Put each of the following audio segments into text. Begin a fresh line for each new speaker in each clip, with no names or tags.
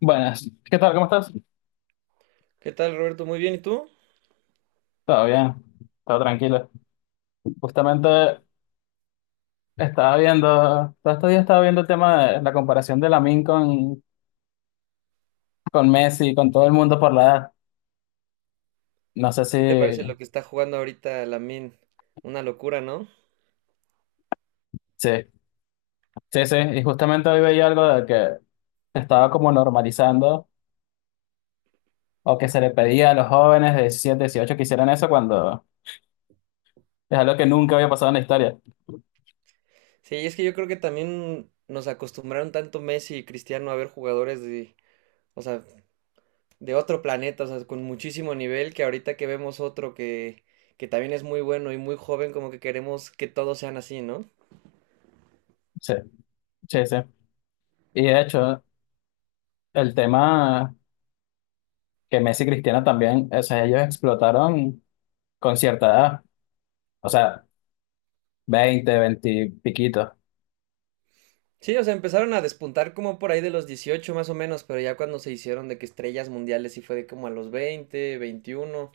Buenas, ¿qué tal? ¿Cómo estás?
¿Qué tal, Roberto? Muy bien, ¿y tú?
Todo bien, todo tranquilo. Justamente estaba viendo, todo este día estaba viendo el tema de la comparación de Lamine con Messi, con todo el mundo por la edad. No sé si,
¿Qué te parece lo que está jugando ahorita Lamin? Una locura, ¿no?
sí, sí, sí. Y justamente hoy veía algo de que estaba como normalizando o que se le pedía a los jóvenes de 17, 18 que hicieran eso cuando es algo que nunca había pasado en la historia.
Sí, es que yo creo que también nos acostumbraron tanto Messi y Cristiano a ver jugadores o sea, de otro planeta, o sea, con muchísimo nivel, que ahorita que vemos otro que también es muy bueno y muy joven, como que queremos que todos sean así, ¿no?
Sí, sí, sí. Y de hecho, el tema que Messi y Cristiano también, o sea, ellos explotaron con cierta edad. O sea, 20 20 piquitos.
Sí, o sea, empezaron a despuntar como por ahí de los 18 más o menos, pero ya cuando se hicieron de que estrellas mundiales sí fue de como a los 20, 21.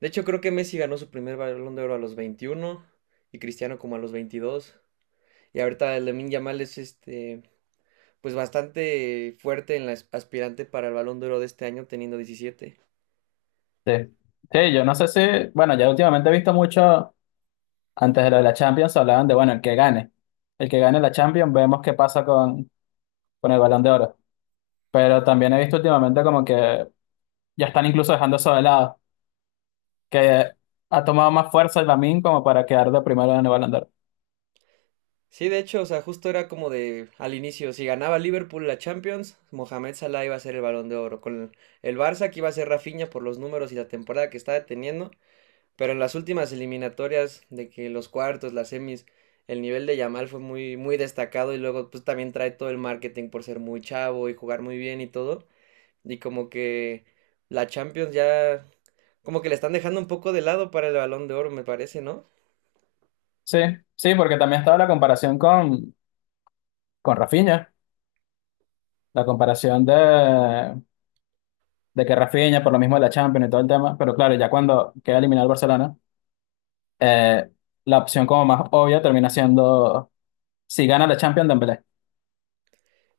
De hecho, creo que Messi ganó su primer Balón de Oro a los 21 y Cristiano como a los 22. Y ahorita el Lamine Yamal es este, pues bastante fuerte en la aspirante para el Balón de Oro de este año teniendo 17.
Sí. Sí, yo no sé si, bueno, ya últimamente he visto mucho, antes de lo de la Champions hablaban de, bueno, el que gane. El que gane la Champions, vemos qué pasa con, el Balón de Oro. Pero también he visto últimamente como que ya están incluso dejando eso de lado, que ha tomado más fuerza el Lamine como para quedar de primero en el Balón de Oro.
Sí, de hecho, o sea, justo era como de al inicio, si ganaba Liverpool la Champions, Mohamed Salah iba a ser el Balón de Oro. Con el Barça que iba a ser Rafinha por los números y la temporada que estaba teniendo. Pero en las últimas eliminatorias, de que los cuartos, las semis, el nivel de Yamal fue muy, muy destacado y luego pues también trae todo el marketing por ser muy chavo y jugar muy bien y todo. Y como que la Champions ya, como que le están dejando un poco de lado para el Balón de Oro, me parece, ¿no?
Sí, sí, porque también estaba la comparación con Rafinha, la comparación de que Rafinha, por lo mismo de la Champions y todo el tema, pero claro, ya cuando queda eliminado el Barcelona eh, la opción como más obvia termina siendo si gana la Champions Dembélé.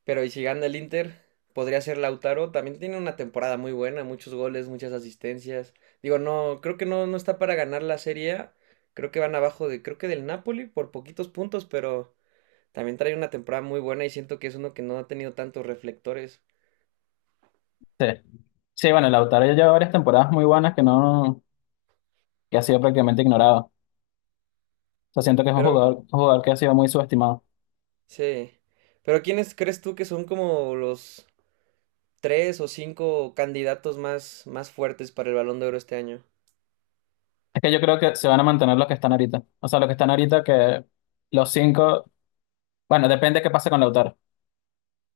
Pero y si gana el Inter, podría ser Lautaro. También tiene una temporada muy buena, muchos goles, muchas asistencias. Digo, no, creo que no, no está para ganar la Serie A. Creo que van abajo de, creo que del Napoli por poquitos puntos, pero... También trae una temporada muy buena y siento que es uno que no ha tenido tantos reflectores.
Sí. Sí, bueno, Lautaro ya lleva varias temporadas muy buenas que no, que ha sido prácticamente ignorado. O sea, siento que es
Pero
un jugador que ha sido muy subestimado.
sí. Pero ¿quiénes crees tú que son como los tres o cinco candidatos más, más fuertes para el Balón de Oro este año?
Es que yo creo que se van a mantener los que están ahorita. O sea, los que están ahorita que los cinco, bueno, depende qué pase con Lautaro,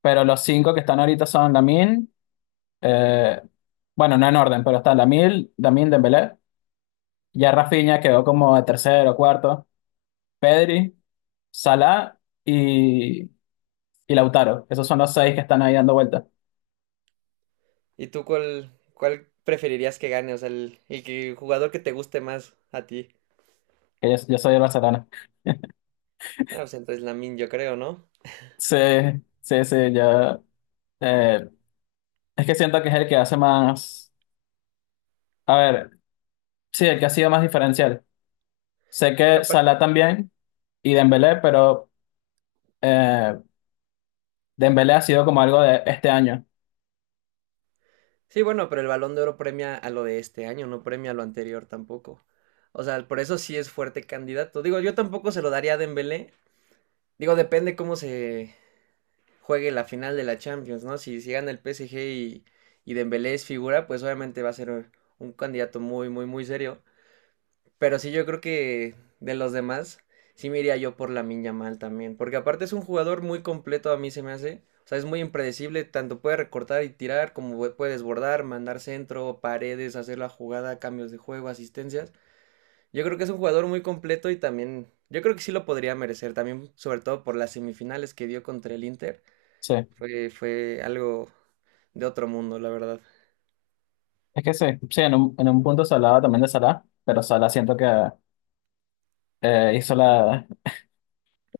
pero los cinco que están ahorita son Lamine, eh, bueno, no en orden, pero está Lamine Dembélé, ya Rafinha quedó como de tercero, o cuarto, Pedri, Salah y y Lautaro. Esos son los seis que están ahí dando vueltas.
¿Y tú cuál preferirías que gane? O sea, el el jugador que te guste más a ti.
Que yo soy el Barcelona.
No, pues entonces Lamine, yo creo, ¿no?
Sí, sí, sí, yo. eh, es que siento que es el que hace más. A ver, sí, el que ha sido más diferencial. Sé que Salah también y Dembélé, pero eh, Dembélé ha sido como algo de este año.
Sí, bueno, pero el Balón de Oro premia a lo de este año, no premia a lo anterior tampoco. O sea, por eso sí es fuerte candidato. Digo, yo tampoco se lo daría a Dembélé. Digo, depende cómo se juegue la final de la Champions, ¿no? Si gana el PSG y Dembélé es figura, pues obviamente va a ser un candidato muy, muy, muy serio. Pero sí, yo creo que de los demás, sí me iría yo por la Mal también. Porque aparte es un jugador muy completo, a mí se me hace. O sea, es muy impredecible, tanto puede recortar y tirar, como puede desbordar, mandar centro, paredes, hacer la jugada, cambios de juego, asistencias. Yo creo que es un jugador muy completo y también, yo creo que sí lo podría merecer, también sobre todo por las semifinales que dio contra el Inter.
Sí,
Fue algo de otro mundo, la verdad.
es que sí, sí, en un punto se hablaba también de Salah, pero Salah siento que hizo la,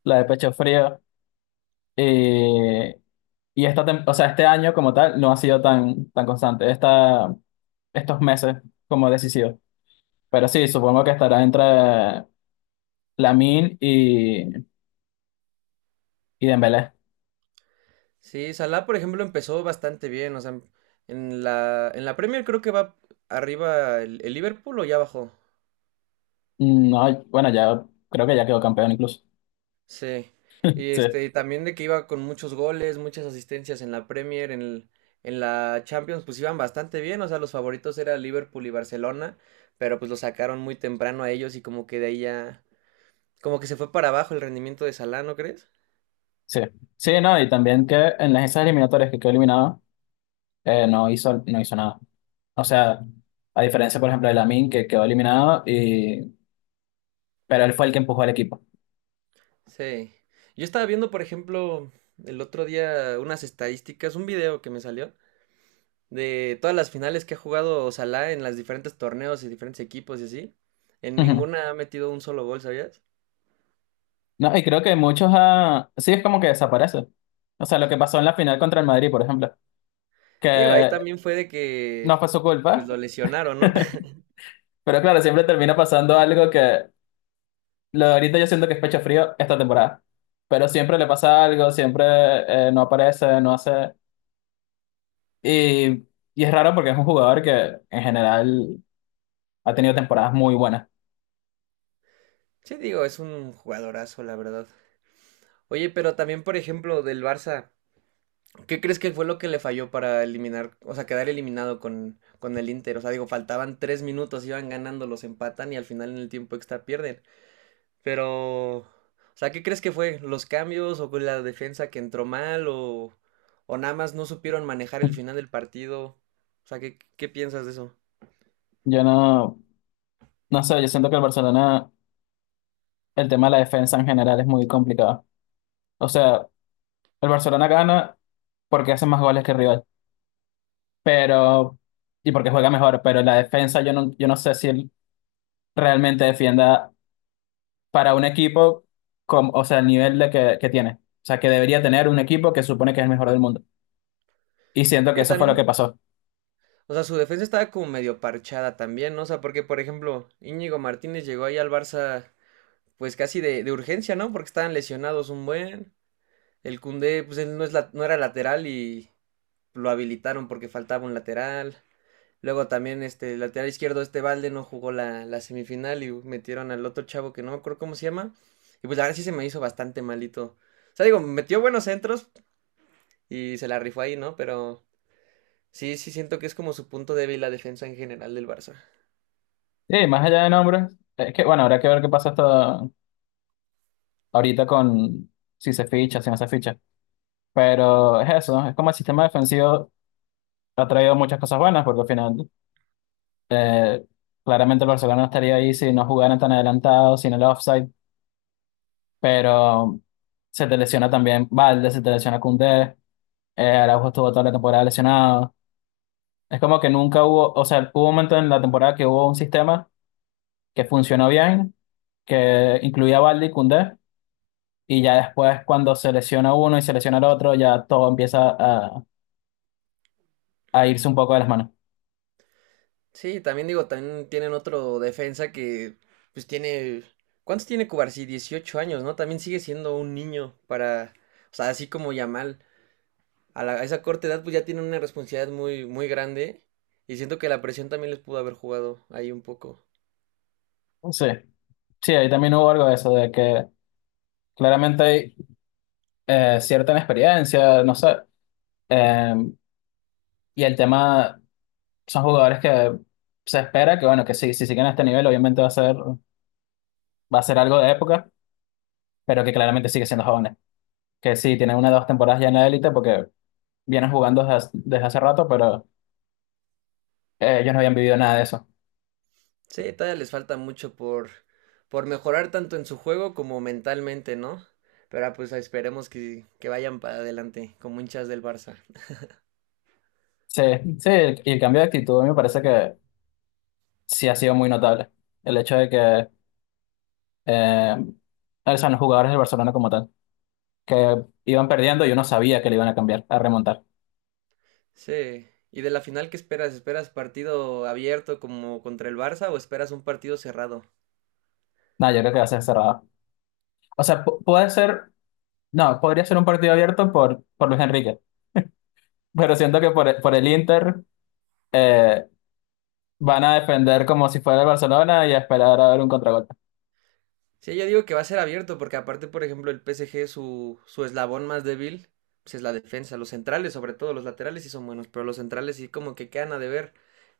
la de pecho frío y. Y o sea, este año como tal no ha sido tan constante. Estos meses como decisivo. Pero sí, supongo que estará entre Lamine y Dembélé.
Sí, Salah, por ejemplo, empezó bastante bien. O sea, en la Premier creo que va arriba el Liverpool o ya bajó.
No, bueno, ya creo que ya quedó campeón incluso.
Sí. Y
Sí,
este, y también de que iba con muchos goles, muchas asistencias en la Premier, en la Champions, pues iban bastante bien. O sea, los favoritos eran Liverpool y Barcelona, pero pues lo sacaron muy temprano a ellos y como que de ahí ya, como que se fue para abajo el rendimiento de Salah, ¿no crees?
sí. Sí, no, y también que en las esas eliminatorias que quedó eliminado, no hizo nada. O sea, a diferencia, por ejemplo, de Lamine, que quedó eliminado, pero él fue el que empujó al equipo.
Sí. Yo estaba viendo, por ejemplo, el otro día unas estadísticas, un video que me salió de todas las finales que ha jugado Salah en los diferentes torneos y diferentes equipos y así, en
Ujú.
ninguna ha metido un solo gol, ¿sabías?
No, y creo que muchos, ah, sí, es como que desaparece. O sea, lo que pasó en la final contra el Madrid, por ejemplo,
Digo, ahí
que
también fue de
no
que
fue su
pues
culpa.
lo lesionaron, ¿no?
Pero claro, siempre termina pasando algo que lo de ahorita yo siento que es pecho frío esta temporada. Pero siempre le pasa algo, siempre no aparece, no hace. Y, y es raro porque es un jugador que en general ha tenido temporadas muy buenas.
Sí, digo, es un jugadorazo, la verdad. Oye, pero también, por ejemplo, del Barça, ¿qué crees que fue lo que le falló para eliminar, o sea, quedar eliminado con el Inter? O sea, digo, faltaban 3 minutos, iban ganando, los empatan y al final en el tiempo extra pierden. Pero, o sea, ¿qué crees que fue? ¿Los cambios o la defensa que entró mal o nada más no supieron manejar el final del partido? O sea, ¿qué, qué piensas de eso?
Yo no sé, yo siento que el Barcelona, el tema de la defensa en general es muy complicado. O sea, el Barcelona gana porque hace más goles que el rival, pero, y porque juega mejor, pero la defensa yo no sé si él realmente defienda para un equipo, o sea, el nivel de que tiene. O sea, que debería tener un equipo que supone que es el mejor del mundo. Y siento que
Yo
eso fue lo que
también,
pasó.
o sea, su defensa estaba como medio parchada también, ¿no? O sea, porque, por ejemplo, Íñigo Martínez llegó ahí al Barça pues casi de urgencia, ¿no? Porque estaban lesionados un buen. El Cundé, pues él no, es no era lateral y lo habilitaron porque faltaba un lateral. Luego también este el lateral izquierdo, este balde no jugó la semifinal y metieron al otro chavo que no me acuerdo cómo se llama. Y pues la verdad sí se me hizo bastante malito. O sea, digo, metió buenos centros y se la rifó ahí, ¿no? Pero sí, sí siento que es como su punto débil la defensa en general del Barça.
Y más allá de nombres, es que, bueno, habrá que ver qué pasa hasta ahorita con si se ficha, si no se ficha. Pero es eso, es como el sistema defensivo ha traído muchas cosas buenas, porque al final, eh, claramente el Barcelona no estaría ahí si no jugaran tan adelantados, sin el offside, pero se te lesiona también Valde, se te lesiona Koundé, Araujo estuvo toda la temporada lesionado. Es como que nunca hubo, o sea, hubo un momento en la temporada que hubo un sistema que funcionó bien, que incluía a Baldi y Koundé, y ya después cuando se lesiona uno y se lesiona el otro, ya todo empieza a irse un poco de las manos.
Sí, también digo, también tienen otro defensa que pues tiene... ¿Cuántos tiene Cubarsí? 18 años, ¿no? También sigue siendo un niño para... O sea, así como Yamal. A esa corta edad pues ya tienen una responsabilidad muy, muy grande y siento que la presión también les pudo haber jugado ahí un poco.
Sí, sí, ahí también hubo algo de eso, de que claramente hay cierta inexperiencia, no sé, eh, y el tema son jugadores que se espera que, bueno, que sí, si siguen a este nivel, obviamente va a ser algo de época, pero que claramente sigue siendo jóvenes, que sí, tienen una o dos temporadas ya en la élite porque vienen jugando hace desde hace rato, pero ellos no habían vivido nada de eso.
Sí, todavía les falta mucho por mejorar tanto en su juego como mentalmente, ¿no? Pero ah, pues esperemos que vayan para adelante como hinchas del Barça.
Sí, sí, el cambio de actitud a mí me parece que sí ha sido muy notable. El hecho de que eh, son los jugadores del Barcelona como tal, que iban perdiendo y uno sabía que le iban a cambiar, a remontar.
Sí. ¿Y de la final qué esperas? ¿Esperas partido abierto como contra el Barça o esperas un partido cerrado?
No, yo creo que va a ser cerrado. O sea, puede ser, no, podría ser un partido abierto por, Luis Enrique, pero siento que por el Inter eh, van a defender como si fuera el Barcelona y a esperar a ver un contragolpe.
Sí, yo digo que va a ser abierto, porque aparte, por ejemplo, el PSG, su eslabón más débil, pues es la defensa. Los centrales, sobre todo, los laterales sí son buenos, pero los centrales sí como que quedan a deber.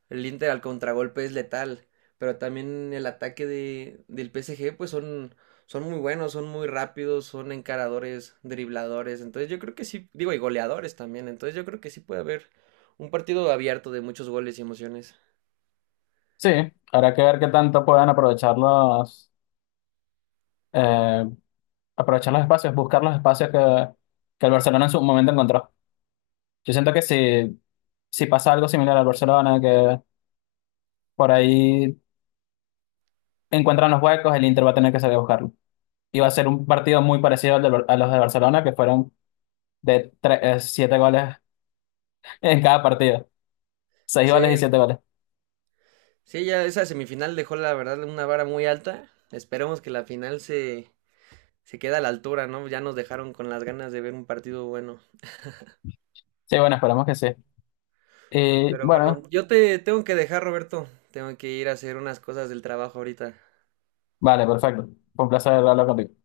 El Inter al contragolpe es letal, pero también el ataque del PSG, pues son, son muy buenos, son muy rápidos, son encaradores, dribladores. Entonces yo creo que sí, digo, y goleadores también. Entonces yo creo que sí puede haber un partido abierto de muchos goles y emociones.
Sí, habrá que ver qué tanto puedan aprovechar eh, aprovechar los espacios, buscar los espacios que el Barcelona en su momento encontró. Yo siento que si pasa algo similar al Barcelona, que por ahí encuentran los huecos, el Inter va a tener que salir a buscarlo. Y va a ser un partido muy parecido al de a los de Barcelona, que fueron de 7 goles en cada partido. Seis
Sí,
goles y 7 goles.
sí, ya esa semifinal dejó la verdad una vara muy alta. Esperemos que la final se quede a la altura, ¿no? Ya nos dejaron con las ganas de ver un partido bueno.
Sí, bueno, esperamos que sí. Y
Pero bueno,
bueno,
yo te tengo que dejar, Roberto. Tengo que ir a hacer unas cosas del trabajo ahorita.
vale, perfecto. Fue un placer hablar contigo.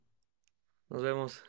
Nos vemos.